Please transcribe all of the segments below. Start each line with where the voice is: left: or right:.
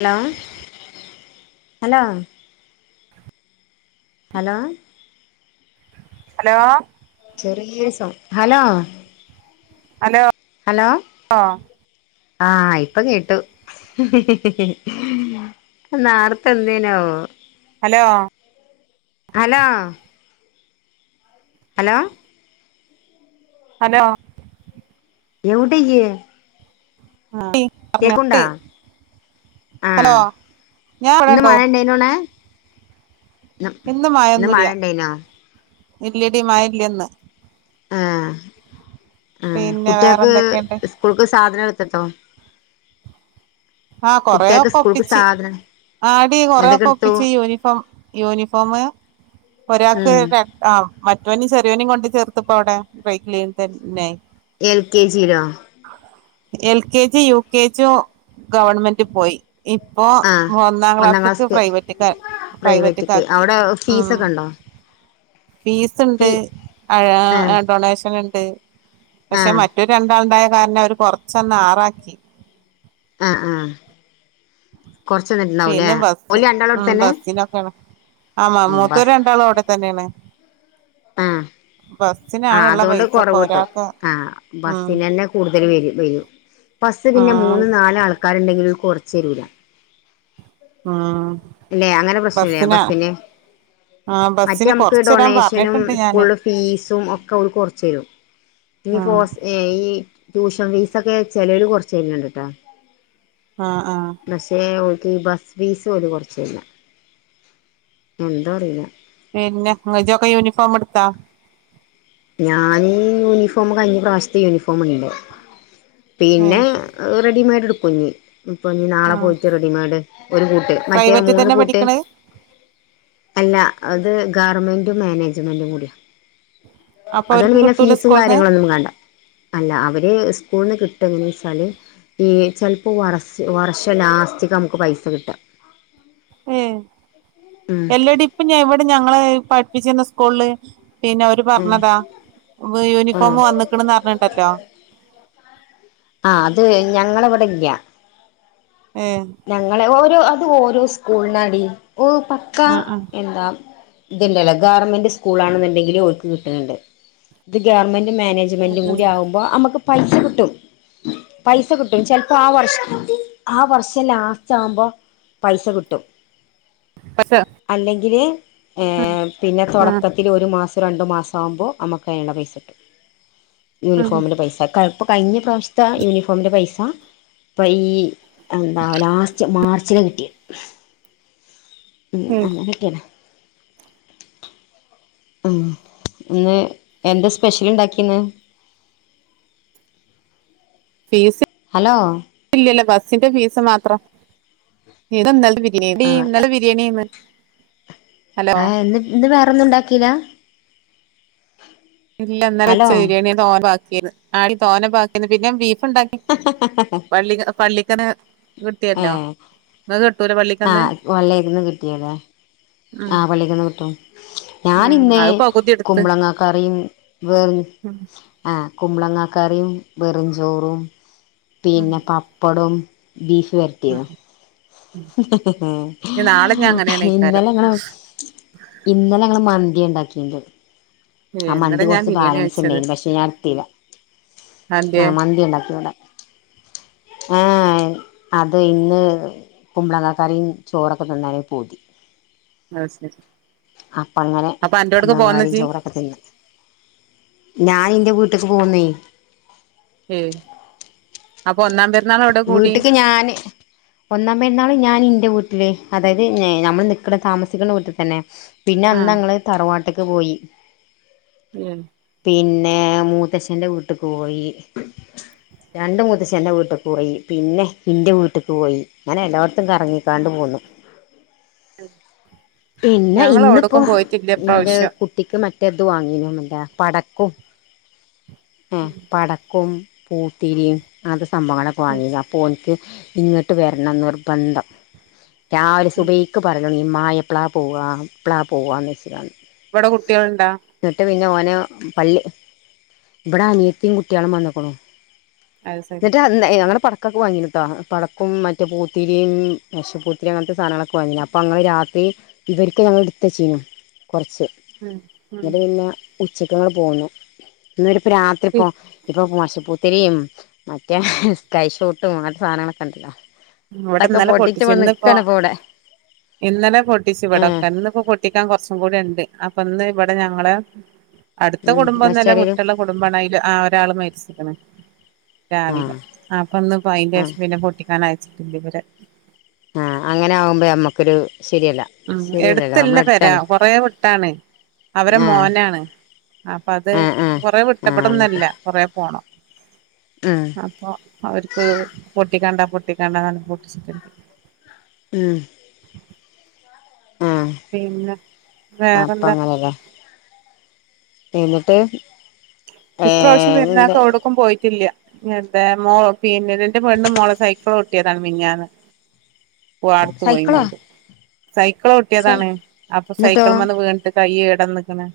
left: Hello hello hello
right: hello
left: ചെറിയ ഒരു സൗ ഹലോ
right: അലോ
left: ഹലോ ആഹ ഇപ്പ കേട്ടു നേർത്തെ ന്തേനു ആവോ
right: hello
left: hello hello
right: hello
left: എവിടിയെ
right: [unintelligible] hello
left: ആഹ്
right: [unintelligible] ഞാൻ
left: ഇന്ന് മഴ ഇണ്ടേനോടെ ഇന്ന് മഴ
right: മഴൊന്നുല്ല
left: ഇണ്ടായിനോ
right: ഇല്യടി മഴയില്ല ഇന്ന്
left: ആഹ് ആഹ്
right: പിന്നെ വേറെ
left: കുട്ടികൾക്ക്
right: എന്തൊക്കെയുണ്ട്
left: ഇസ്കൂൾക്ക് സാധനങ്ങ [unintelligible]
right: ആഹ് കൊറേയൊക്കെ ഒപ്പിച്ച് ആടി
left: എന്തൊക്കെ
right: കൊറെയൊക്കെ
left: എടുത്തു
right: ഒപ്പിച്ച് യൂണിഫോം യൂണിഫോമ് ഒരാക്ക്
left: ഉം
right: ആ മറ്റേ റ്റോനേം ചെറിയോനേം കൊണ്ട് ചേർത്ത്പ്പോ അവിടെ [unintelligible]
left: എൽ കെ ജി ലോ
right: L KG U K G ഒ ഗവൺമെന്റ് പോയി ഇപ്പോ
left: ആഹ്
right: ഒന്നാം ക്ലാസ്സ്ക്ക് പ്രൈവറ്റ്ക്ക്‌ പ്രൈവറ്റ്ക്ക്‌
left: പ്രൈവറ്റ്ക്ക്
right: ആക്കി
left: അവിടെ
right: ആ
left: ഫീസൊക്കെ ഉണ്ടോ
right: ഫീസ്
left: ഫീ
right: ഉണ്ട് ആ
left: ആഹ്
right: എഹ് ഡൊണേഷൻ ഇ [unintelligible] പക്ഷെ
left: ആഹ്
right: മറ്റ് രണ്ടാ [unintelligible] കാരണം അവര് കൊറച്ചൊന്ന് ആറാക്കി
left: അ ആഹ് കൊറച്ച് നിന്നിട്ടുണ്ടാവൂലേ
right: പിന്നെ
left: ഓല് രണ്ടാളും അവിടെത്തന്നെ
right: ബസ്സിനൊക്കെയാണ്
left: ഉം
right: മൂത്തോര്
left: ബസ്
right: രണ്ടാളും അവിടെ തന്നെയാണ്.
left: ആഹ് ആഹ്
right: ബസ്സിനാണുള്ള
left: അതുകൊണ്ട്
right: പൈസൊക്കെ
left: കൊറവ് കിട്ടും
right: ഒരാൾക്ക്
left: ആഹ്
right: ഉം
left: ബസ്സിനെന്നെ കൂടുതൽ വരും വരും ബസ്സ് [unintelligible]
right: ആ
left: പിന്നെ മൂന്ന് നാല് ആൾക്കാര്ണ്ടെ- ൽ കൊറച്ചെരൂല
right: ആഹ്
left: അല്ലെ അങ്ങനെ പ്രശ്നല്ലേ ആ ബസിന്
right: ആ
left: മറ്റേ
right: ബസ്സിന്
left: നമ്മക്ക്
right: കൊറച്ച് തരാൻ
left: ഡൊണേഷനും
right: പറഞ്ഞിട്ടുണ്ട് ഞാന്
left: സ്കൂളുടെ ഫീസും ഒക്കെ ഓര് കൊറച്ചരും ഈ
right: ഉം
left: ഫോസ് ട്യൂഷൻ ഫീസൊക്കെ ചെലവർ കൊറച്ചു തരനുണ്ട് കേട്ടോ
right: ആ ആ
left: ഈ ബസ് ഫീസ് ഓല് കുറ ശരിയാ എന്താ അറീല്ല
right: പിന്നെ അജൊക്കെ യൂണിഫോം ഇടുത്തോ
left: ഞാനീ യൂണിഫോമ് കഴിഞ്ഞ പ്രാവശ്യത്തെ യൂണിഫോമ് ഇണ്ട്
right: ഉം
left: പിന്നെ റെഡിമെയ്ഡ് എടുക്കും കുഞ്ഞി ഇപ്പൊ
right: ആ
left: നാളെ പോയിട്ട് റെഡിമെയഡ് ഒരു കൂട്ട് മറ്റേ
right: പ്രൈവറ്റിൽ
left: മൂന്ന്
right: തന്നെ
left: കൂട്ട്
right: പഠിക്കണേ
left: അല്ല അത് ഗവർമെൻഡും മാനേജ്മെൻറും കൂടിയ
right: അപ്പൊ
left: അതോണ്ട്
right: അവർക്ക്
left: പിന്നെ
right: കിട്ടൂല
left: ഫീസും
right: സ്കൂളിന്ന്
left: കാര്യങ്ങളൊന്നും വേണ്ട അല്ല അവര് സ്കൂള്ന്ന് കിട്ടും എങ്ങനെ വെച്ചാല് ഈ ചെൽപ്പോ വർഷം ലാസ്റ്നമുക്ക് പൈസ കിട്ടാ
right: ഉം
left: ഉം
right: ഇല്ലടി ഇപ്പ ഇവിടെ ഞങ്ങള്- പഠിപ്പിച്ചിര്ന്ന സ്കൂളില് പിന്നെ അവര്
left: ആഹ്
right: പറഞ്ഞതാ യൂണിഫോം വന്നക്കണന്ന് അറിഞ്ഞിണ്ടല്ലോ
left: ആ അത് ഞങ്ങളെവിടെലാ
right: ഏ
left: ഞങ്ങളെ ഓരോ- ഇത് ഓരോ സ്കൂൾനാടി- ഓ പക്കാ
right: ആ ആ
left: എന്താ ഇത്ണ്ടല്ലോ ഗവർമെന്റ് സ്കൂളാണെന്ന്ണ്ടെങ്കില് ഓൽക്ക് കിട്ട്ണ്ട് ഇത് ഗവർമെന്റ് മാനേജ്മെന്റും കൂടി ആകുമ്പോ നമ്മക്ക്- പൈസ കിട്ടും പൈസ കിട്ടും ചെ ലപ്പോ ആ വർഷം ആ വർഷ പക്ഷേ ലാസ്റ്റ് ആവുമ്പോ പൈസ കിട്ടും
right: പക്ഷെ
left: അല്ലെങ്കില്-
right: ഉം
left: പിന്നെ തുടക്കത്തിൽ ഒരു മാസം രണ്ട് മാസാവുമ്പോ നമുക്ക് അത്തിനുള്ള പൈസ കിട്ടും
right: ഉം
left: യൂണിഫോമിന്റെ പൈസ ഇപ്പോ കഴിഞ്ഞ പ്രാവശ്യത്തെ യൂണിഫോമിൻ്റെ പൈസ ഇപ്പം ഈ എന്താ ലാസ്റ്റ് മാർച്ചിൽ കിട്ടി ഉം അങ്ങനെക്കേണ് ഉം ഇന്ന് എന്താ സ്പെഷ്യൽ ഉണ്ടാക്കിന്നെ
right: ഫീസ്
left: ഹലോ
right: ബസിന്റെ ഫീസ് മാത്രം യടി
left: ആഹ്
right: ഇന്നലെ ബിരിയാണിയ
left: ആ ഇന്ന് വേറെൊ ഒന്നും ഉണ്ടാക്കില
right: ഇല്ല ഇന്നലെ വെച്ച
left: ഹലോ
right: ബിരിയാണിയ തോനെ വാ ആടി തോന്ന ബാക്കിന്ന് പിന്നെബീഫ് ബീഫ് ഉണ്ടാക്കി പള്ളിക്കന്ന് പള്ളിക്കന്ന്
left: ഏ
right: കിട്ടിയല്ലോ ഇങ്ങക്ക് കിട്ടൂല
left: ആ
right: പള്ളിക്കന്ന്
left: പള്ളിക്കന്ന് കിട്ടിയില്ലെ
right: ഉം
left: ആ പ ള്ളി ക്കന്ന് കിട്ടും ഞാന്ന്
right: ഉം
left: ഇന്നേ
right: അത് പകുതി എടുത്ത്
left: കുമ്പളങ്ങ കറി വേവ്
right: ഉം
left: ആ കുമ്പളങ്ങ കറിയും വെറുംചോറും
right: ഉം
left: പിന്നെ പപ്പടും ബീഫ് ബീഫ് വരട്ടിയത്
right: നാളെ ഞാൻ അങ്ങനെയാണ് ഇക്കാരം
left: ഇന്നലെ ഞങ്ങളെ ഇന്നലങ്ങളും മന്തി മന്തി ഉണ്ടാക്കിണ്ട് ആ
right: ഏയ് ഇന്നലെ
left: മന്തി
right: ഞാൻ
left: കുറച്ച്
right: ബിരിയാണി
left: ബാലൻസ്
right: കഴിച്ചത്
left: ഉണ്ടായിന് പക്ഷെ ഞാൻ എടുത്തില്ല
right: അതെന്തേ
left: ആ മന്തി ഉണ്ടാക്കികോഡ ആ ഏ അത് ഇന്ന് കുമ്പളങ്ങക്കറും ചോറൊക്കെ തിന്നാനോരു പൂതി
right: ആയ് ശരി
left: അപ്പ അങ്ങന
right: അപ്പൊ അന്റോട്ക്ക്
left: കുമ്പളങ്ങ
right: പോന്നോ
left: കറിയും
right: ഇജ്ജ്
left: ചോറൊക്കെ തിന്നു ഞാൻ ഇന്റെ വീട്ടക്ക് പോന്നു
right: ഉം അപ്പൊ ഒന്നാം പെരുന്നാൾ എവിടെ കൂടി
left: വീട്ടക്ക് ഞാന് ഒന്നാ പരുന്നാള് ഞാൻ എന്റെ വീട്ടിലേ അതായത് നമ്മൾ നിക്കുന്ന താമസിക്കുന്ന വീട്ടിൽ തന്നെ പിന്നെ അന്ന്
right: ആഹ്
left: ഞങ്ങള് തറവാട്ട് ട്ടക്ക് പോയി
right: ഏഹ്
left: പിന്നെ മൂ മൂത്തച്ഛന്റെ വീട്ടക്ക് പോയി രണ്ട് മൂത്തചന്റ വീട്ടി പോയി പിന്നെ ഇൻ്റെ വീട്ടിലക്ക് പോയി അങ്ങനെ എല്ലാവർത്തും കറങ്ങിക്കാണ്ട് പോന്നു
right: [inaudible]
left: പിന്നെ
right: ഞങ്ങൾ
left: ഇന്നിപ്പോ
right: എവിടക്കും പോയിട്ടില്ല
left: എന്റെ
right: ഇപ്രാവശ്യം
left: കുട്ടിക്ക് മ മറ്റേ ഇത് വാങ്ങിനും പടക്കും ആ പടക്കോം പൂത്തിരിയും അത് സംഭവങ്ങളൊക്കെ വാങ്ങിനി അപ്പോ ഓനിക്ക് ഇങ്ങട്ട് വരണം നിർബന്ധം രാവിലെ സുബൈക്ക് പറയൽ തുടങ്ങി മയം എപ്പള പോവാ എപ്പള പോവാ ന്ന് വെച്ചുക്കണ്ടേ
right: ഇവിടെ കുട്ടികളുണ്ട
left: ഓനെ പള്ളി ഇവിടെ അനിയത്തിയും കുട്ടികളും വന്നക്കണു
right: അത് ശരി
left: എന്നിട്ട് [unintelligible] ഒക്കെ വങ്ങിട്ടോ പടക്കും മറ്റേ പൂത്തിരിയും മേശ പ്പൂത്തിരിയും അങ്ങനത്തെ സാധനങ്ങളൊക്കെ വാങ്ങിനി അപ്പോം ഞങ്ങൾ രാത്രി ഇവർക്ക നമ്മള എടുത്തുവെച്ചിനു കുറച്ച്
right: ഉം ഉം
left: എന്നിട്ട് പിന്നെ ഉച്ചക്ക ഞങ്ങ പോന്നു [unintelligible] ഇ രാത്രി പോ ഇപ്പൊ പോശ പുത്തിരിയും മറ്റേ സ്കൈ ഷൂട്ടും അങ്ങനത്തെ സാധനങ്ങളൊക്കെ ഉണ്ടല്ലോ
right: ഇവിടെ
left: അതൊക്കെ
right: ഇന്നലെ
left: പൊട്ടിച്ച്
right: പൊട്ടിച്ചു
left: ഇവിടെ
right: ഇന്നിപ്പോ
left: നിക്കാണ് ഇപ്പോ ഇവിടെ
right: ഇന്നല പൊ പൊട്ടിച്ച
left: ഏഹ്
right: ഇവിടെയൊക്കെ ഇന്ന് പൊട്ടിക്കാൻ കുറച്ചേക്കൂടെ ഇണ്ട് അപ്പൊ ഇന്ന് ഇവ വിടെ ഞങ്ങള് അടുത്ത
left: ഉം
right: കുടുംബമൊന്നുല്ല
left: മെച്ചറിയിലും
right: വിട്ടുള്ള കുടുംബണ അതിൽ ആ ഒരാള് മരിച്ചിരിക്കണേ രാവിലെ
left: ആഹ്
right: അപ്പൊ ഇന്നേ
left: ആഹ്
right: അതിന്റെഷം പിന്നെ പൊട്ടിക്കാനായി [unintelligible]
left: ആ അങ്ങനെ ആകുമ്പോ നമ്മക്കൊരു ശരിയല്ല
right: ഉം
left: ശരിയല്ലല്ലോ
right: എടുത്തല്ല
left: നമ്മള
right: പെര
left: അടുത്താണ്
right: കൊറേ വിട്ടാണ് അവരെ
left: ആഹ്
right: മോനാണ് അപ്പൊ അത്
left: ആഹ് ആഹ്
right: കൊറ വിട്ട
left: ആഹ് നമുക്ക്
right: ഇവിടെയൊന്നുല്ല കൊറ പോണം
left: ഉം
right: അപ്പൊ അവർക്ക് പൊട്ടിക്കാണ്ട പൊട്ടിക്കണ്ടാനു പോട്ടിച്ചിട്ടില്ല
left: ഉം ആഹ്
right: പിന്നെ
left: അപ്പൊ
right: വേറെന്താ
left: അങ്ങനെല്ലേ എന്നിട്ട്
right: ഇപ്രാവശ്യം
left: ഏഹ്
right: പെരുന്നാൾക്ക് എവിടേക്കും പോയിട്ടില്ല അതെ മോ പിന്നെ ന്റെ [unintelligible] മോള സൈക്കിളട്ടിയതാണ് മിഞ്ഞന്ന് ഓ അടത്തു
left: സൈക്കിളോ
right: പൊയ്ക്കണ്ടേ സൈക്കിൾ
left: സൈ
right: ചവിട്ടിയതാണ് അപ്പൊ
left: എന്നിട്ടോ
right: സൈക്കിളുമെന്ന് വീണിട്ട് കൈയ്യ് [unintelligible]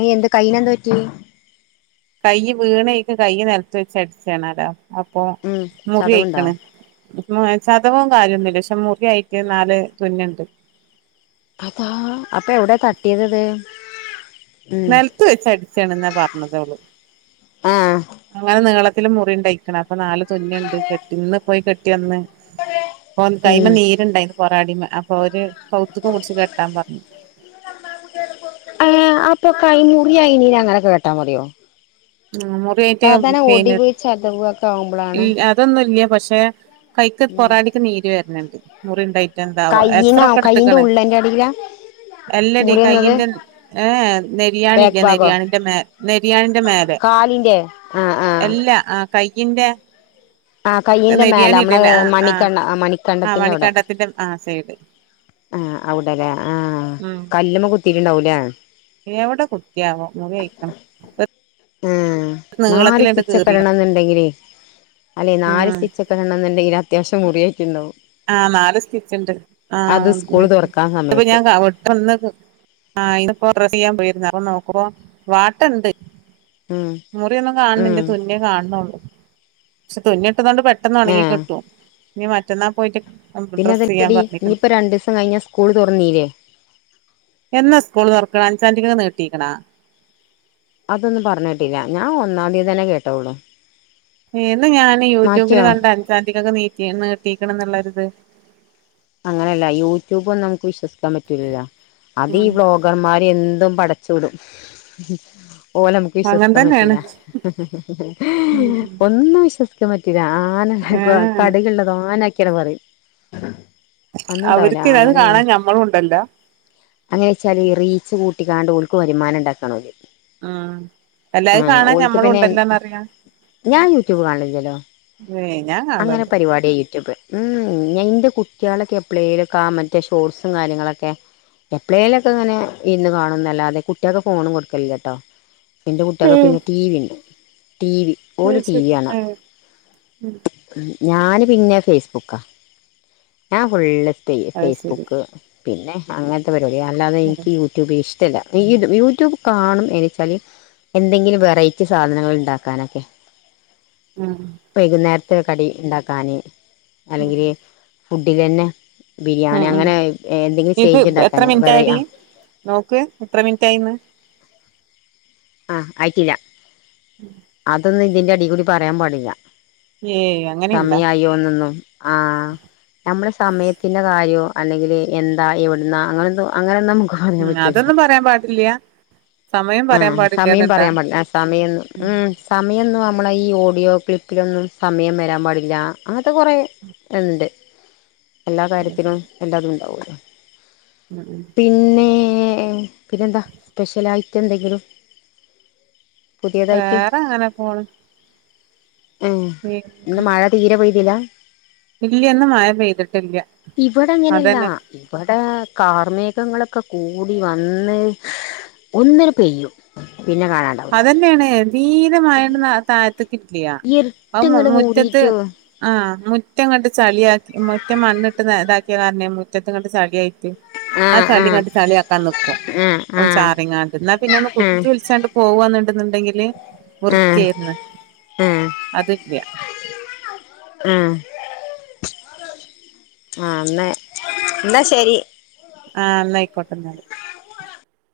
left: ആയി എന്ത് കൈന് എന്ത്‌ പറ്റി
right: കൈ വീണെയിക് കൈ നെലത്ത് വെച്ച് അടിച്ചേണാലോ- അപ്പൊ
left: ഉം ചതവുണ്ടോ
right: മുറിയിക്കണ്- മ ചതവും കാര്യമൊന്നുമില്ല പക്ഷെ മുറി ആയിട്ട് നാല് തുന്നുണ്ട്-
left: അതാ അപ്പൊ എവിടെ തട്ടിയത്ത് ഇത് -
right: നെലത്ത് വെച്ച അടിച്ചാണെന്നാ പറഞ്ഞത് അവള്
left: ആഹ്
right: അങ്ങനെ നീള ത്തില്മുറി ഉണ്ടായിക്കണത് അപ്പൊ നാല് തുന്നുണ്ട് കെട്ടി ഇന്ന് പോയി കെ ട്ടിവന്ന്- ഒന്ന്
left: ഉം
right: കൈമേ നീര് ഇണ്ടായിന്ന് പറ പാടിമ അപ്പൊ ഓര്- കൗത്ത്ക്ക് കുടിച്ച് കെട്ടാൻ പറഞ്ഞു-
left: ഇപ്പൊ കൈ മുറി അയിനങ്ങനെ കേട്ടാ പറയോ-
right: ആ മുറിയായിട്ട പിന്നെ
left: ചതവ് ഒക്കെ ആവുമ്പളാണ്
right: ഉം അതൊന്നുംല്ലൃ പക് [unintelligible] കൈക്ക്
left: ഉം
right: പൊറടിക്ക് നീര് വരണണ്ട്- മുറിണ്ടായി- പിന്നെ എന്താവോ എക്സറേ
left: കയ്യിനാ
right: ഒക്കെ
left: കയ്യിന്റെ
right: എടുത്തക്കണ്
left: ഉള്ളന്റെ അടിയിലാ
right: എല്ലടി
left: മുറിയുന്നത്
right: കൈയിന്റെ ഏഹ്
left: ബാക്ക്
right: നെരിയാണില്ലെ
left: ഭാഗോ
right: നെരിയാണിന്റെ മേ നെരിയാണിന്റെ മേലെ-
left: കാലിന്റെ ആഹ് ആഹ്
right: ഇന്റെ
left: ആ കയയിൻറെ മേലെ നമ്മള മണിക്കണ്ണ്ട
right: ആ
left: മണിക്കണ്ടത്തിന്റെ അവിടെ
right: മണിക്കണ്ടത്തിന്റെ ആ സൈഡ്
left: ആഹ് അവിടല്ലേ ആഹ്
right: ഉം
left: കല്ലമ്മെ കുത്തിട്ടുണ്ടാവൂലേ
right: എവിടെ കുത്തിയാവോ മുറി അയിക്കണ്
left: ആഹ് നാല്
right: നീളത്തിലണ്ട്
left: സ്റ്റിച്ച് ഒക്കെ
right: കീറി
left: ഇടണ എന്നുണ്ടെങ്കിലേ അല്ലെ നാല്
right: ഉം
left: സ്റ്റിച്ച് കെടണ എന്നുണ്ടെങ്കിൽ അത്യാവശ്യം മുറിയായിട്ട് ഉണ്ടാവും
right: ആഹ് നാല് സ്റ്റിച്ചണ്ട്
left: അത്
right: ആഹ്
left: സ്കൂള് തുറക്കാൻ
right: ഇപ്പൊ
left: സമയത്ത്
right: ഞാൻ പെട്ടന്ന് ആ ഇപ്പം ഡ്രസ്സ് ചെയ്യാൻ പോയിരുന്നു അ നോക്ക്പോ വാട്ടം ഇണ്ട്
left: ഉം
right: മുറിയൊന്നും
left: ഉം
right: കാണന്റെ തുന്നേെ കാണണള്ളൂ പക്ഷെ തുന്ന് അതോണ്ട് പെട്ടെന്ന് ഉണങ്ങി
left: ഏഹ്
right: കിട്ടും നീ മറ്റന്നാ പോയിട്ട്
left: പിന്നെ
right: ഡ്രസ്സ് ചെയ്യാൻ
left: അതെടി
right: പറഞ്ഞിക്കണ്
left: ഇനിയിപ്പോ രണ്ടു ദിവസം കഴിഞ്ഞ സ്കൂൾ തുറന്നീല്ലേ
right: എന്നാ സ്കൂള് തുറക്കണ് അഞ്ചാംതിക്കന്ന് നീട്ടിക്ക്ണോ
left: അതൊന്നും പറഞ് കോട്ടില്ല ഞാൻ ഒന്നാതി തന്നെ കേട്ടോളു
right: ഏന്ന് ഞാാന് യൂട്യൂബിൽ കണ്ട് അഞ്ചാറ്റക്കൊക്കെ നീി കെട്ടീക്കണ എന്നുള്ള ഇത്
left: അങ്ങനെയല്ല യൂട്യൂബ് ഒും നമുക്ക് വിശ്വസിക്കാം ൻ പറ്റ അത് ഈ ബ്ലോഗർമാര് എന്തും വടച്ചൂടും പോലെ നമുക്ക്
right: അങ്ങനെ
left: വിശ്വസിക്കാൻ
right: തന്നെയാണ്
left: പറ്റൂില്ല ഒന്ന് വിശ്വസിക്ക ഇ മറ്റത ഞ
right: ഏഹ്
left: കടികളുള്ളതോ ആന ിക്കരവറി [inaudible] അങ്ങനെ
right: അവർക്ക് അത് കാണാൻ ഞമ്മളും ഉണ്ടല്ലോ
left: അങ്ങനെ വെച്ചാല് റീച്ച് കൂട്ട [inaudible]
right: ഉം എല്ലാവരും കാണാൻ
left: ഓൽക്ക്
right: ഞമ്മള
left: പിന്നെ
right: ഉണ്ടല്ലോന്നറിയാം
left: ഞാൻ യൂട്യൂബ് കാണലില്ലല്ലോ അങ്ങനെ പരിപാടിയാ യൂട്യൂബ് ഉം [inaudible] കുട്ടികളൊക്കെ എപ്ലൈയിലൊക്കെ മറ്റേ ഷോർട്സും കാര്യങ്ങളൊക്കെ എപ്ലൈയിലൊക്കെ ഇങ്ങനെ ഇരുന്ന് കാണുന്നല്ലാതെ കുട്ടികൾക്ക്െ ഫോണും കൊടുക്കല കേട്ടോ എന്റെ കുട്ടികൾകൊക്കെ
right: ഉം
left: പിന്നെ ടിവി ഇണ്ട് ടിവി ഓൾ
right: അത്
left: ടിവി
right: ശരി
left: കാണാ ഞാന് പിന്നെ ഫേസ്ബുക്കാ ആഹ [inaudible]
right: അത് ശരി
left: ഫേസ്ബുക്ക് പിന്നെ അങ്ങനത്തെ അല്ലാതെ എനിക്ക് യൂട്യൂബ് ഇഷ്ടം യൂട്യൂബ് കാണും എന്നച്ചാല് എന്തെങ്കിലും വെറെറ്റി സാധനങ്ങൾ ഉണ്ടാക്കാനൊക്കെ
right: ഉം
left: വൈകുന്നേരത്തെ [inaudible] കടി ഉണ്ടാക്കാാന് അല്ലെങ്കിൽ ഫുഡ് കഴിഞ്ഞ
right: ഉം ഉം ഇത് എത്ര
left: ഉണ്ടാക്കാന് വെറൈ
right: മിനിറ്റായിടി
left: ആ
right: നോക്ക എത്ര മിനിറ്റായിന്ന്
left: ആ ആയിട്ടില്ല അതന്നെ ഇതിന്റെ അടി കൂടി പറയാൻ പാടില്ല
right: ഏയ് അങ്ങനെയുണ്ടാ
left: സമയമായി [inaudible] ആ നമ്മള സമയത്തിന്റെറെ കാര്യോ അല്ലെങ്കിൽ എന്താ എവിടുന്ന അങ്ങനെന്തോ അങ്ങനൊന്നും
right: ഉം അതൊന്നും പറയാൻ പാടില്ല സമയം പറയാൻ
left: ആഹ്
right: പാടില്ല
left: സമയം പറയാൻ പാടില്ല സമയ സമയം നമ്മളെ ഈ ഓഡിയോ ക്ലിപ്പിലൊന്നും സമയം വരാൻ പാടില്ല അങ്ങനത്തെ കുറെേ ഇണ്ട് എല്ലാ കാര്യത്തിനും എല്ലാതും ഉണ്ടാവും ആ
right: ഉം
left: പിന്നെ എ പിന്നെന്താ സ്പെഷ്യലായിട്ട് [unintelligible] ന്തെങ്കിലും
right: വേറെ അങ്ങനെ പോണ്
left: മ്മ്
right: ഇല്ല
left: ഇന്ന് മഴ തീരെ പോയ്‌ ഇലാ
right: ഇന്ന് മഴ പെയ്തിട്ടില്ല
left: ഇവിടെങ്ങ നല്ല
right: അതന്നെ
left: ഇവടെ കാർമികങ് ക്കക്കെ കൂടി വന്ന് ഒന്നിന് പെയ്യും ആ
right: അതന്നയാണ് നീ ടെ മഴ ഉണ്ടെന്ന താഴത്ത് കിത് ലിയ അവ്
left: ഇരുട്ട്ങ്ങട്
right: മുറ്റത്ത്
left: മൂടിട്ടോ
right: ആ മുറ്റങ്ങട്ട് ചളിയാക്കി മുറ്റം മണ്ണിട്ട് ഇതാക്കി തർനെ മുറ്റത്ത്ങ്ങട്ട് ചാളിയായ് ത്ത് ആ
left: ആഹ്
right: ചളിങ്ങട്ട്
left: ആഹ്
right: ചളി ആക്കാ നിക്കും
left: ആഹ് ആഹ്
right: ചാറിങ്ങാണ്ട് എന്നാ പിന്നെഒന്ന് കുത്തി വിളിച്ചാണ്ട് വന്ന്ട്ന്നുണ്ടങ്കില്
left: ആഹ്
right: വൃത്തിയരുന്നു
left: ആഹ് ആഹ്
right: അതല്ല
left: ആ ആ എന്നാ എന്നാ
right: ആ ന്നായിക്കോട്ട